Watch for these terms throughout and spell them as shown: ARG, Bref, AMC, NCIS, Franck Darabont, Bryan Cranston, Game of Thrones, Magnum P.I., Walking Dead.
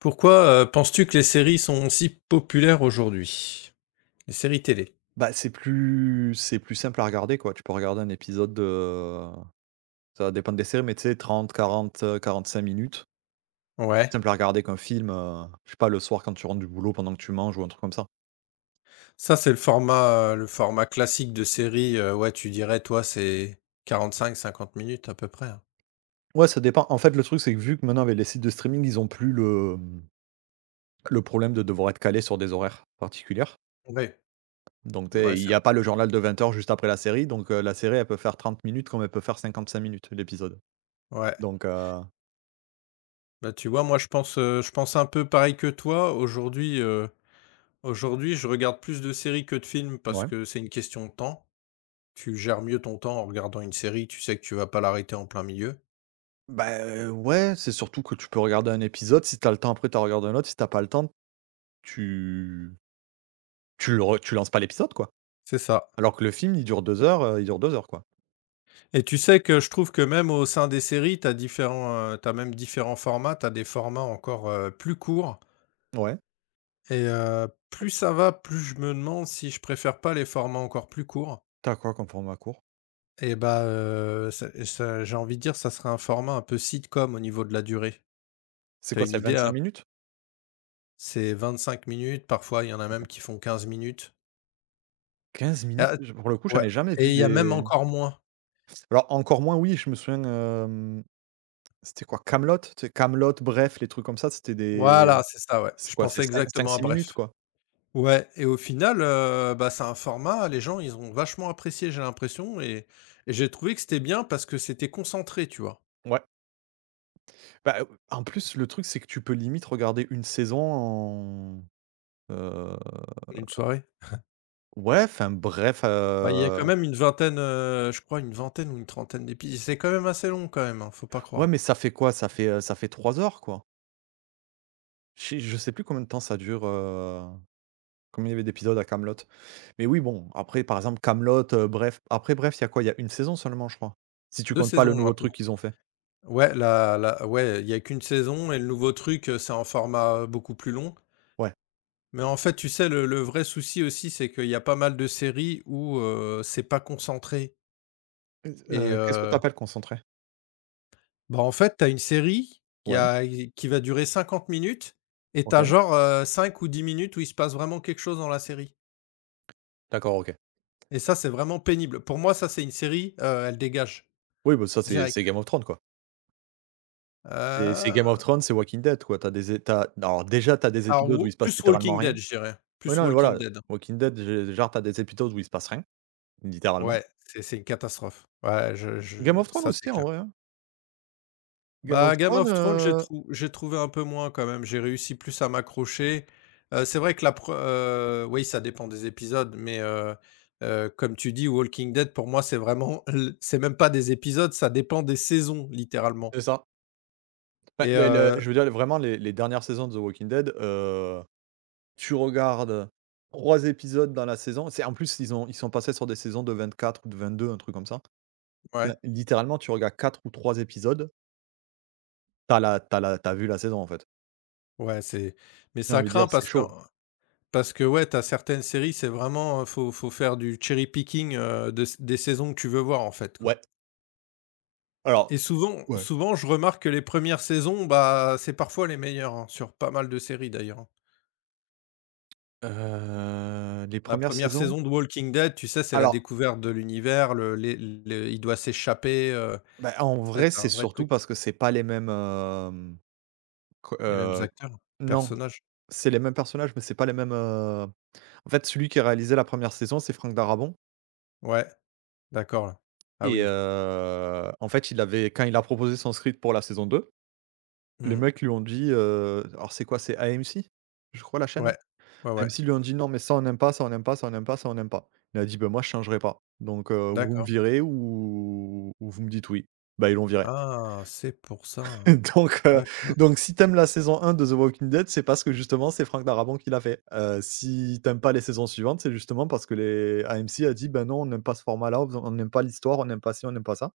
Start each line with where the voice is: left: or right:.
left: Pourquoi, penses-tu que les séries sont si populaires aujourd'hui? Les séries télé?
right: Bah, c'est plus simple à regarder, quoi. Tu peux regarder un épisode de Ça va dépendre des séries, mais tu sais, 30 45 minutes. Plus
left: Ouais.
right: simple à regarder qu'un film, je sais pas, le soir quand tu rentres du boulot pendant que tu manges ou un truc comme ça.
left: Ça, c'est le format, classique de série, ouais, tu dirais, toi, c'est 45-50 minutes à peu près, hein?
right: Ouais, ça dépend. En fait, le truc, c'est que vu que maintenant avec les sites de streaming, ils ont plus le problème de devoir être calé sur des horaires particulières.
left: Ouais,
right: Donc tu
left: ouais,
right: il
left: c'est
right: y a
left: vrai.
right: pas le journal de 20 heures juste après la série, donc la série, elle peut faire 30 minutes comme elle peut faire 55 minutes, l'épisode.
left: Ouais.
right: Donc heu,
left: Bah, tu vois, moi, je pense un peu pareil que toi. Aujourd'hui, je regarde plus de séries que de films parce
right: ouais.
left: que c'est une question de temps. Tu gères mieux ton temps en regardant une série, tu sais que tu vas pas l'arrêter en plein milieu.
right: Bah, ouais, c'est surtout que tu peux regarder un épisode, si t'as le temps après tu en regardes un autre, si t'as pas le temps, tu tu le re tu lances pas l'épisode, quoi.
left: C'est ça.
right: Alors que le film, il dure 2 heures, il dure 2 heures, quoi.
left: Et tu sais que je trouve que même au sein des séries, tu as différents, tu même différents formats. Tu as des formats encore, plus courts
right: Ouais.
left: et plus ça va, plus je me demande si je préfère pas les formats encore plus courts
right: T'as quoi comme format court?
left: et bah, c'est ça, j'ai envie de dire, ça serait un format un peu sitcom au niveau de la durée.
right: C'est
left: Tu as
right: quoi,
left: une
right: c'est
left: idée,
right: cinq
left: hein?
right: minutes?
left: C'est 5 minutes, parfois il y en a
right: OK.
left: même qui font 15 minutes.
right: 15 minutes?
left: Ah
right: Je Pour le coup, j'en
left: ouais,
right: ai jamais
left: et
right: vu
left: il y a
right: des...
left: même encore moins.
right: Encore moins, oui, je me souviens, c'était quoi? Camelot Camelot Bref, les trucs comme ça,
left: Voilà, c'est ça, ouais.
right: C'est
left: Je
right: quoi? C'est
left: pensais
right: cinq
left: exactement à
right: six
left: Bref.
right: minutes, quoi.
left: Ouais, et au final, bah, c'est un format, les gens, ils ont vachement apprécié, j'ai l'impression, et j'ai trouvé que c'était bien parce que c'était concentré, tu vois?
right: Ouais. Bah, en plus, le truc, c'est que tu peux limite regarder une saison en...
left: Une soirée.
right: Ouais, enfin bref,
left: Bah, il y a quand même je crois une vingtaine ou une trentaine d'épisodes, c'est quand même assez long quand même, hein, faut pas
right: ouais, mais
left: croire.
right: ça fait quoi? Ça fait 3 heures, quoi. Je sais plus combien de temps ça dure, combien il y avait d'épisodes à Camelot. Mais oui, bon, après, par exemple, Camelot, bref, après bref, il y a quoi? Il y a une saison seulement, je crois, si tu
left: deux
right: comptes pas le
left: saisons
right: nouveau
left: maintenant.
right: truc qu'ils ont fait.
left: Ouais, la la ouais, il y a qu'une saison et le nouveau truc, c'est en format, beaucoup plus long.
right: Ouais.
left: Mais en fait, tu sais, le vrai souci aussi, c'est qu'il y a pas mal de séries où, c'est pas concentré
right: Z Qu'est-ce que
left: et
right: t'appelles concentré?
left: bah, en fait, tu as une série
right: Ouais,
left: qui va durer 50 minutes et tu as
right: OK.
left: genre, 5 ou 10 minutes où il se passe vraiment quelque chose dans la série
right: D'accord, OK.
left: et ça, c'est vraiment pénible. Pour moi, ça, c'est une série, elle dégage,
right: Oui, bah, ça, c'est
left: direct.
right: Game of Thrones, quoi. C'est Game of
left: Heu,
right: Thrones, c'est Walking Dead, quoi. T'as des é tu Alors déjà, t'as des
left: alors
right: épisodes où il
left: ou
right: se passe
left: plus
right: littéralement
left: Walking
right: rien.
left: Dead, je dirais,
right: Ouais,
left: plus
right: non, mais
left: Walking
right: voilà,
left: Dead.
right: Walking Dead, gé genre, tu des épisodes où il se passe rien, littéralement.
left: Ouais, c'est une catastrophe. Ouais,
right: Game
left: je
right: of Thrones
left: ça, c'est
right: aussi en
left: clair.
right: vrai, hein. Game of
left: Bah, Game
right: Thrones,
left: of Thrones, j'ai trouvé un peu moins quand même, j'ai réussi plus à m'accrocher. C'est vrai que la pre oui, ça dépend des épisodes, comme tu dis, Walking Dead, pour moi, c'est vraiment l c'est même pas des épisodes, ça dépend des saisons, littéralement,
right: c'est ça. Enfin,
left: et
right: les le Je veux dire vraiment les dernières saisons de The Walking Dead, tu regardes 3 épisodes dans la saison. C'est en plus ils sont passés sur des saisons de 24 ou de 22, un truc comme ça. Enfin,
left: ouais,
right: littéralement tu regardes 4 ou 3 épisodes, tu as vu la saison en fait.
left: ouais, c'est mais
right: J'ai
left: ça
right: envie de dire
left: craint
right: c'est
left: parce que
right: chaud.
left: ouais, t'as certaines séries, c'est vraiment, faut faire du cherry picking, de s des saisons que tu veux voir, en fait, quoi.
right: Ouais,
left: Et
right: alors ouais,
left: souvent, je remarque que les premières saisons, bah, c'est parfois les meilleures, hein, sur pas mal de séries d'ailleurs, hein.
right: les
left: La
right: premières
left: première
right: saisons...
left: saison de Walking Dead, tu sais, c'est la
right: alors,
left: découverte de l'univers, il doit s'échapper,
right: Bah, en
left: tu
right: vrai, c'est
left: un vrai
right: surtout
left: truc.
right: parce que c'est pas les mêmes, hem, co
left: Les mêmes acteurs,
right: non.
left: personnages.
right: C'est les mêmes personnages, mais c'est pas les mêmes, en fait, celui qui a réalisé la première saison, c'est Franck Darabont
left: Ouais, d'accord, ouais. Ah
right: et
left: oui.
right: en fait, il avait quand il a proposé son script pour la saison 2, les
left: Mmh.
right: mecs lui ont dit, alors c'est quoi? C'est AMC, je crois, la chaîne?
left: Ouais. Ouais, ouais.
right: AMC lui ont dit: «Non, mais ça, on n'aime pas, ça, on n'aime pas, ça, on n'aime pas, ça, on n'aime pas». Il a dit: «Ben moi, je changerai pas. Vous me
left: D'accord.
right: virez ou vous me dites oui». Bah, ils l'ont viré.
left: Ah, c'est pour ça, hein.
right: Donc heu,
left: D'accord.
right: donc si t'aimes la saison un de The Walking Dead, c'est parce que justement c'est Frank Darabont qui l'a fait. Si t'aimes pas les saisons suivantes, c'est justement parce que les AMC a dit: «Ben non, on n'aime pas ce format-là, on n'aime pas l'histoire, on n'aime pas ci, on n'aime pas ça».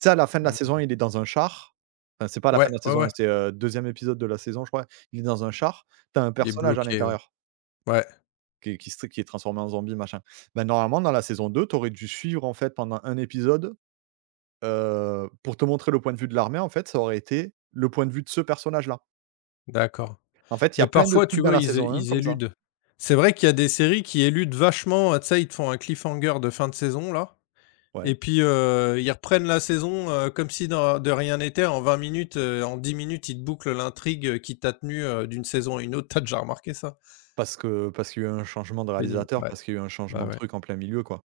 right: Tu sais, à la fin de la
left: Mmh.
right: saison, il est dans un char. Enfin c'est pas la fin
left: Ouais,
right: de la
left: ouais,
right: saison 1,
left: ouais.
right: c'est, 2e épisode de la saison, je crois. Il est dans un char, t'as un
left: Il est
right: personnage à
left: bloqué, ouais.
right: l'intérieur
left: Ouais,
right: qui est transformé en zombie machin. Ben normalement dans la saison 2, t'aurais dû suivre en fait pendant un épisode, pour te montrer le point de vue de l'armée, en fait, ça aurait été le point de vue de ce personnage-là.
left: d'accord.
right: En fait, il y
left: Mais
right: a plein de
left: parfois,
right: trucs
left: tu
right: dans
left: vois,
right: la saison 1
left: ils
right: comme ça.
left: éludent. C'est vrai qu'il y a des séries qui éludent vachement, tu sais, ils te font un cliffhanger de fin de saison là,
right: Ouais,
left: et puis, ils reprennent la saison, comme si dans de rien n'était, en 20 minutes, en 10 minutes, ils te bouclent l'intrigue, qui t'a tenu, d'une saison à une autre. T'as déjà remarqué ça?
right: parce qu'il y a eu un changement de
left: Pénible.
right: réalisateur,
left: Ouais,
right: parce qu'il y a eu un changement
left: bah,
right: de
left: ouais,
right: truc en plein milieu, quoi.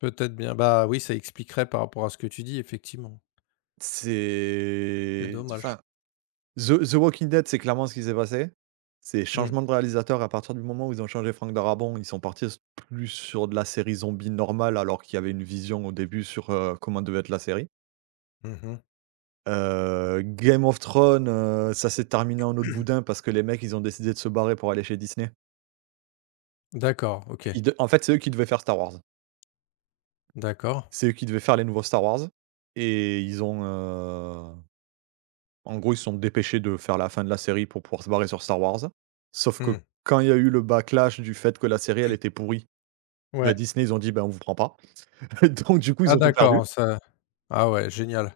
left: peut-être bien. Bah, oui, ça expliquerait par rapport à ce que tu dis, effectivement. C'est
right: C'est enfin,
left: dommage.
right: The Walking Dead, c'est clairement ce qui s'est passé. C'est
left: Mmh.
right: changement de réalisateur. À partir du moment où ils ont changé Frank Darabont, ils sont partis s plus sur de la série zombie normale, alors qu'il y avait une vision au début sur, comment devait être la série.
left: Mmh.
right: Game of Thrones, ça s'est terminé en autre boudin parce que les mecs, ils ont décidé de se barrer pour aller chez Disney.
left: D'accord, OK.
right: Ils de En fait, c'est eux qui devaient faire Star Wars.
left: D'accord.
right: C'est eux qui devaient faire les nouveaux Star Wars et ils ont, en gros, ils se sont dépêchés de faire la fin de la série pour pouvoir se barrer sur Star Wars. Sauf que
left: Mmh.
right: quand il y a eu le backlash du fait que la série, elle était pourrie, bah,
left: Ouais,
right: Disney, ils ont dit: «Ben on vous prend pas». Donc du coup, ils
left: Ah,
right: ont tout perdu.
left: d'accord, ça ah ouais, génial.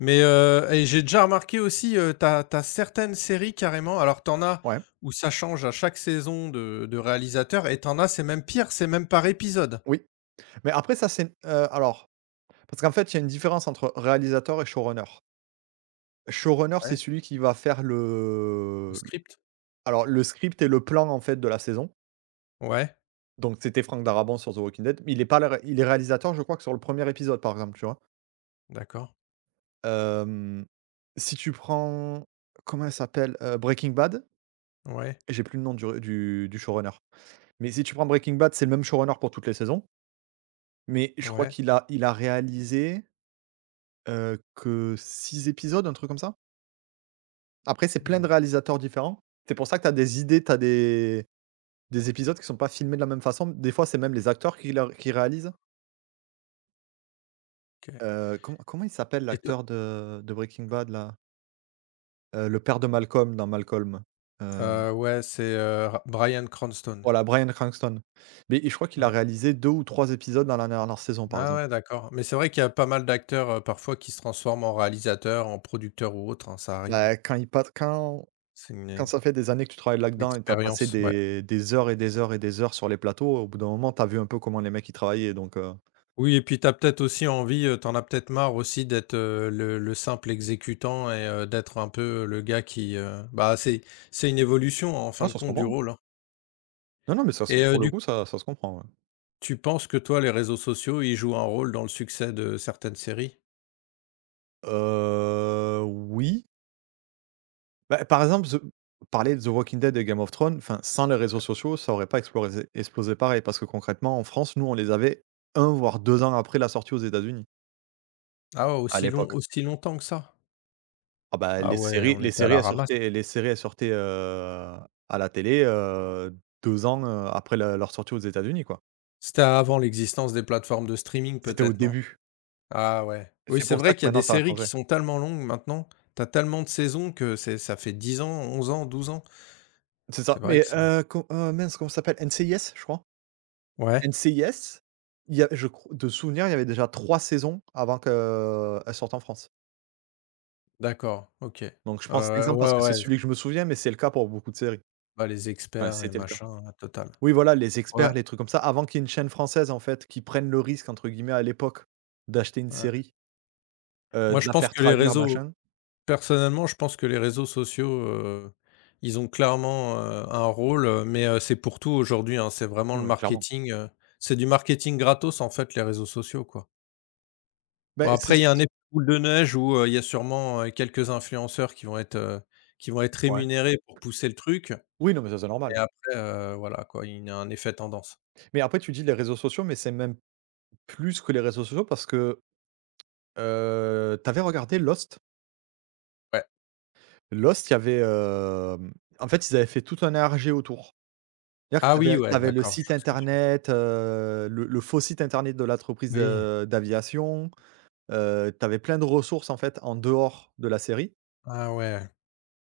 left: Mais et j'ai déjà remarqué aussi, tu as certaines séries carrément, alors t'en as
right: Ouais,
left: où ça change à chaque saison de réalisateur et t'en as, c'est même pire, c'est même par épisode.
right: oui. Mais après ça, c'est n alors, parce qu'en fait, il y a une différence entre réalisateur et showrunner. Showrunner, c'est
left: Ouais,
right: celui qui va faire
left: le
right: le
left: script?
right: alors le script et le plan, en fait, de la saison.
left: Ouais,
right: Donc c'était Frank Darabont sur The Walking Dead. Mais Il est pas le ré il est réalisateur, je crois, que sur le premier épisode, par exemple, tu vois?
left: d'accord.
right: Hem, Si tu prends, comment elle s'appelle? Breaking Bad,
left: Ouais,
right: j'ai plus le nom du showrunner. Mais si tu prends Breaking Bad, c'est le même showrunner pour toutes les saisons, mais je crois
left: ouais,
right: qu'il a réalisé, que 6 épisodes, un truc comme ça? Après, c'est plein
left: mmh,
right: de réalisateurs différents. C'est pour ça que tu as des épisodes qui sont pas filmés de la même façon. Des fois, c'est même les acteurs qui réalisent.
left: OK.
right: Comment il s'appelle
left: Et toi,
right: l'acteur de Breaking Bad là? Le père de Malcolm dans Malcolm.
left: ouais, c'est, Ra Bryan Cranston.
right: Voilà, Bryan Cranston. Mais et je crois qu'il a
left: Ouais.
right: réalisé 2 ou 3 épisodes dans la dernière saison, par
left: Ah
right: exemple.
left: ouais, d'accord, mais c'est vrai qu'il y a pas mal d'acteurs, parfois qui se transforment en réalisateur, en producteur ou autre, hein, ça arrive.
right: Bah, quand il pat quand
left: C'est une,
right: quand ça fait des années que tu travailles là-dedans et tu as passé
left: expérience, ouais.
right: des heures et des heures et des heures sur les plateaux, au bout d'un moment, tu as vu un peu comment les mecs, ils travaillaient,
left: Oui, et puis tu as peut-être aussi envie, tu as peut-être marre aussi d'être, le simple exécutant, et d'être un peu, le gars qui, bah, c'est une évolution, hein, en
right: ouais,
left: fin de
right: ça se
left: compte du
right: comprend.
left: rôle, hein.
right: Non, non, mais ça se
left: Et
right: pour le
left: du
right: coup,
left: coup,
right: ça se comprend, ouais.
left: tu penses que toi, les réseaux sociaux, ils jouent un rôle dans le succès de certaines séries?
right: Oui. Bah, par exemple, The parler de The Walking Dead et Game of Thrones, enfin, sans les réseaux sociaux, ça aurait pas explorésé explosé pareil parce que concrètement, en France, nous, on les avait un voire 2 ans après la sortie aux États-Unis,
left: Ah ouais,
right: à l'époque.
left: aussi longtemps que ça?
right: Ah bah,
left: Ah ouais, on était à la ramasse.
right: les séries elles sortaient, à la télé, 2 ans, après le leur sortie aux États-Unis, quoi.
left: C'était avant l'existence des plateformes de streaming
right: C'était au
left: peut-être, non?
right: début.
left: Ah ouais. Oui,
right: C'est
left: c'est
right: pour ça
left: vrai
right: que
left: qu'il y a
right: maintenant
left: des
right: ça a
left: séries
right: changé.
left: qui sont tellement longues maintenant, t'as tellement de saisons que c'est ça fait 10 ans, 11 ans, 12 ans.
right: C'est ça,
left: C'est vrai
right: mais
left: que ça
right: co mince, comment ça s'appelle? NCIS, je crois?
left: ouais?
right: NCIS, il y a, je cro de souvenir, il y avait déjà 3 saisons avant qu'elles sortent en France.
left: D'accord, OK.
right: Donc je prends cet
left: Ouais,
right: exemple parce
left: ouais,
right: que c'est
left: ouais, c'est
right: celui que je me souviens, mais c'est le cas pour beaucoup de séries.
left: pas les
right: Enfin,
left: experts, les
right: c'était le cas.
left: machins, la totale.
right: Oui, voilà, les
left: Ouais,
right: experts, les trucs comme ça, avant qu'il y ait une chaîne française, en fait, qui prenne le risque entre guillemets à l'époque, d'acheter une
left: ouais.
right: série.
left: Moi,
right: De
left: je
right: la
left: pense
right: faire
left: que les
right: traduire,
left: réseaux
right: machin.
left: Personnellement, je pense que les réseaux sociaux, ils ont clairement, un rôle, c'est pour tout aujourd'hui, hein. C'est vraiment
right: Ouais, clairement.
left: c'est du marketing gratos, en fait, les réseaux sociaux, quoi.
right: Beh,
left: Bon,
right: c'est,
left: après, il y a un effet boule de neige où, il y a sûrement, quelques influenceurs qui vont être
right: ouais.
left: rémunérés pour pousser le truc,
right: Oui, non, mais ça, c'est
left: et
right: normal.
left: après, voilà, quoi, il y a un effet tendance.
right: Mais après, tu dis les réseaux sociaux, mais c'est même plus que les réseaux sociaux parce que, tu avais regardé Lost?
left: Ouais.
right: Lost, il y avait, en fait, ils avaient fait tout un ARG autour. C'est-à-dire que
left: Ah oui,
right: tu
left: ouais,
right: avais le
left: d'accord,
right: site
left: je vois ce que tu.
right: internet, le faux site internet de l'entreprise,
left: Oui.
right: d'aviation, tu avais plein de ressources, en fait, en dehors de la série
left: Ah ouais.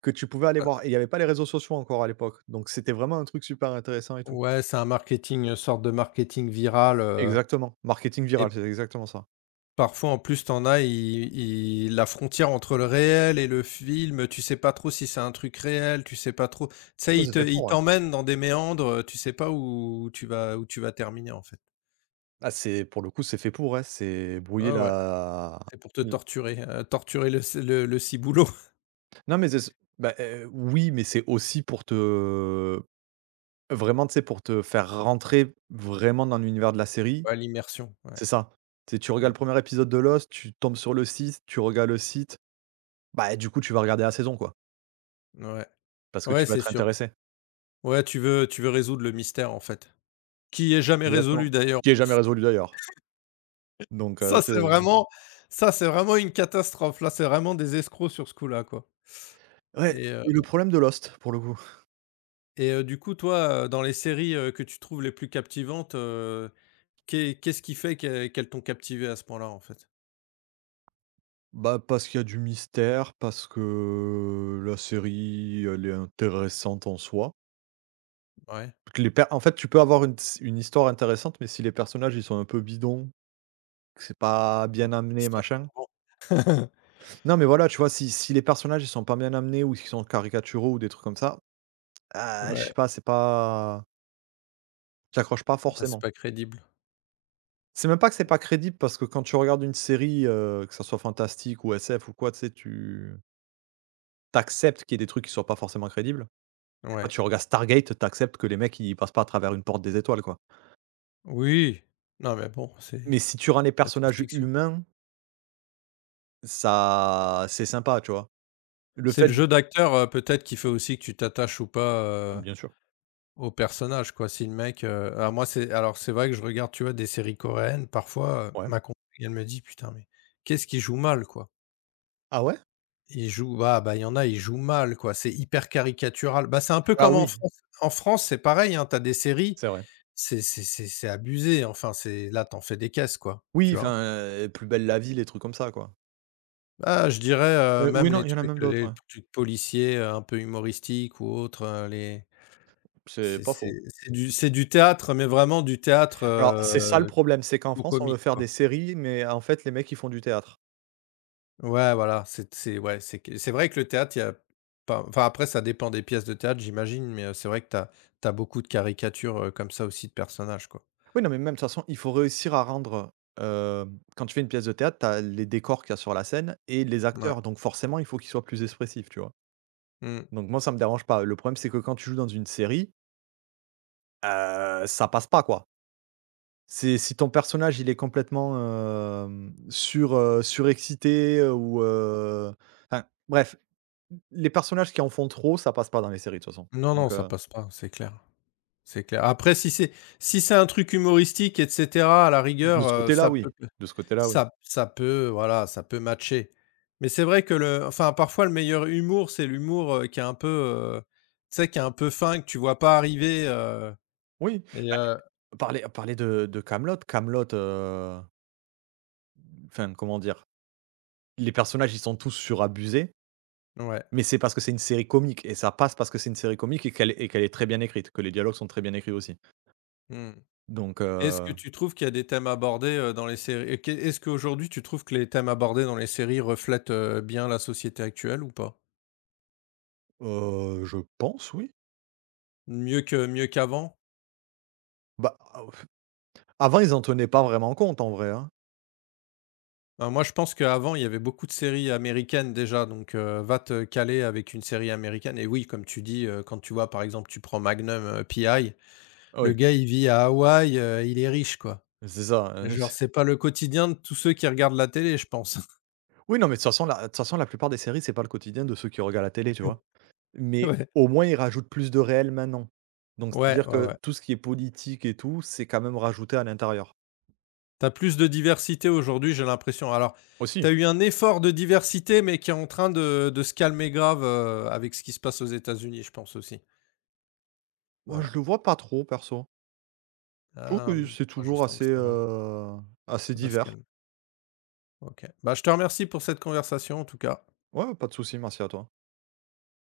right: que tu pouvais aller voir,
left: Heu,
right: et il y avait pas les réseaux sociaux encore à l'époque, donc c'était vraiment un truc super intéressant et tout.
left: ouais, c'est un marketing, une sorte de marketing viral,
right: Exactement, marketing viral,
left: et
right: c'est exactement ça.
left: parfois, en plus, t'en as, Il ils la frontière entre le réel et le film, tu sais pas trop si c'est un truc réel, tu sais pas trop, tu sais,
right: Ouais, c'est fait pour,
left: ils
right: ouais.
left: t'emmènent dans des méandres, tu sais pas où tu vas terminer, en fait.
right: Ah, c'est pour le coup, c'est fait pour, ouais, c'est brouiller
left: Ouais, ouais,
right: la...
left: c'est pour te
right: l
left: torturer, torturer le c le ciboulot.
right: Non, mais c'est... bah, oui, mais c'est aussi pour te... vraiment, tu sais, pour te faire rentrer vraiment dans l'univers de la série,
left: Ouais, l'immersion, ouais.
right: c'est ça. C'est, tu regardes
left: Mmh.
right: le premier épisode de Lost, tu tombes sur le site, tu regardes le site, bah, du coup, tu vas regarder la saison, quoi,
left: Ouais.
right: parce que
left: Ouais,
right: tu vas
left: c'est
right: être
left: sûr.
right: intéressé.
left: Ouais, tu veux résoudre le mystère, en fait, qui est jamais
right: Exactement,
left: résolu, d'ailleurs.
right: qui est jamais résolu d'ailleurs, donc
left: Ça,
right: tu
left: c'est vraiment Ça, c'est vraiment une catastrophe. Là, c'est vraiment des escrocs sur ce coup-là, quoi,
right: ouais,
left: et heu
right: et le problème de Lost, pour le coup.
left: du coup, toi, dans les séries, que tu trouves les plus captivantes, qu'est-ce qui fait qu'elles t'ont captivé à ce point-là, en fait?
right: Bah, parce qu'il y a du mystère, parce que la série, elle est intéressante en soi.
left: Ouais.
right: En fait, tu peux avoir une histoire intéressante, mais si les personnages ils sont un peu bidons, que c'est pas bien amené,
left: Histoire
right: machin. Non, mais voilà, tu vois, si, si les personnages ils sont pas bien amenés ou qu'ils sont caricaturaux ou des trucs comme ça, ah, je sais
left: Ouais,
right: pas, c'est pas. J'accroche pas
left: bon, bah, c'est
right: forcément.
left: pas crédible.
right: C'est même pas que c'est pas crédible parce que quand tu regardes une série, que ça soit fantastique ou SF ou quoi, tu sais, tu t'acceptes qu'il y ait des trucs qui soient pas forcément crédibles. Quand
left: Ouais.
right: tu regardes Stargate, t'acceptes que les mecs ils passent pas à travers une porte des étoiles, quoi.
left: Oui. Non, mais bon, c'est
right: Mais si tu rends les
left: la
right: personnages
left: science-fiction.
right: humains, ça c'est sympa, tu vois? Le
left: C'est
right: fait
left: le jeu d'acteur, peut-être qui fait aussi que tu t'attaches ou pas,
right: Bien sûr,
left: au personnage, quoi. Si le mec, alors moi c'est alors c'est vrai que je regarde, tu vois, des séries coréennes parfois,
right: ouais.
left: ma compagne elle me dit: «Putain, mais qu'est-ce qu'il joue mal, quoi?»
right: Ah ouais?
left: Il joue, bah, il y en a, il joue mal quoi, c'est hyper caricatural. Bah, c'est un peu
right: Alors
left: comme en
right: oui,
left: France en France, c'est pareil, hein, t'as des séries,
right: c'est vrai.
left: c'est abusé, enfin c'est là t'en fais des caisses quoi,
right: Oui,
left: tu vois?
right: enfin, Plus belle la vie, les trucs comme ça, quoi.
left: Ah, je dirais,
right: Oui,
left: même
right: non, il y en a même d'autres,
left: les
right: ouais.
left: trucs policiers, un peu humoristiques ou autres, les
right: C'est pas faux.
left: c'est du théâtre, mais vraiment du théâtre,
right: Alors, c'est ça le problème, c'est qu'en
left: trop
right: France, on veut
left: comique
right: faire des
left: quoi.
right: séries, mais en fait, les mecs, ils font du théâtre.
left: Ouais, voilà, c'est ouais, c'est vrai que le théâtre, il y a pas enfin, après ça dépend des pièces de théâtre, j'imagine, mais c'est vrai que t'as as beaucoup de caricatures, comme ça aussi de personnages, quoi.
right: Oui, non, mais même de toute façon, il faut réussir à rendre, quand tu fais une pièce de théâtre, tu as les décors qu'il y a sur la scène et les
left: Ouais.
right: acteurs, donc forcément, il faut qu'ils soient plus expressifs, tu vois?
left: Mmh.
right: Donc moi, ça me dérange pas. Le problème, c'est que quand tu joues dans une série, ça passe pas, quoi. C'est si ton personnage, il est complètement, surexcité, ou, enfin, bref, les personnages qui en font trop, ça passe pas dans les séries, de toute façon.
left: Non, non,
right: Donc,
left: ça passe pas, c'est clair, c'est clair. Après, si c'est un truc humoristique et cetera, à la
right: de
left: rigueur,
right: ce côté-là,
left: ça peut
right: oui. De ce côté-là, oui.
left: ça ça peut, voilà, ça peut matcher. Mais c'est vrai que le enfin, parfois le meilleur humour, c'est l'humour, qui est un peu, tu sais, qui est un peu fin, que tu vois pas arriver,
right: Oui,
left: et
right: bah, parler de Camelot. Camelot, enfin, comment dire? Les personnages, ils sont tous surabusés,
left: ouais.
right: mais c'est parce que c'est une série comique et ça passe parce que c'est une série comique et qu'elle est très bien écrite, que les dialogues sont très bien écrits aussi.
left: Mmh.
right: Donc
left: Est-ce que
right: heu
left: tu trouves qu'il y a des thèmes abordés, dans les séries, et qu'est est-ce qu'aujourd'hui tu trouves que les thèmes abordés dans les séries reflètent, bien la société actuelle ou pas?
right: heu, je pense, oui.
left: Mieux qu'avant?
right: Bah, avant ils en tenaient pas vraiment compte en vrai, hein.
left: Bah, moi je pense qu'avant il y avait beaucoup de séries américaines déjà, donc, va te caler avec une série américaine, et oui, comme tu dis, quand tu vois par exemple, tu prends Magnum, P.I., le
right: Oui,
left: gars il vit à Hawaï, il est riche quoi.
right: c'est ça,
left: Genre c'est pas le quotidien de tous ceux qui regardent la télé, je pense.
right: Oui, non, mais de toute façon, la de toute façon la plupart des séries, c'est pas le quotidien de ceux qui regardent la télé, tu vois? Mais
left: Ouais.
right: au moins ils rajoutent plus de réel maintenant. Donc
left: Ouais,
right: c'est-à-dire
left: ouais,
right: que
left: ouais.
right: tout ce qui est politique et tout, c'est quand même rajouté à l'intérieur.
left: T'as plus de diversité aujourd'hui, j'ai l'impression. Alors,
right: Aussi.
left: t'as eu un effort de diversité, mais qui est en train de se calmer grave, avec ce qui se passe aux États-Unis, je pense aussi.
right: Moi je
left: Voilà.
right: le vois pas trop perso. Je trouve
left: Ah,
right: que c'est
left: moi, je
right: toujours
left: sens
right: assez,
left: que
right: assez
left: ça va se
right: divers.
left: calmer. OK. Bah, je te remercie pour cette conversation, en tout cas.
right: Ouais, pas de souci, merci à toi.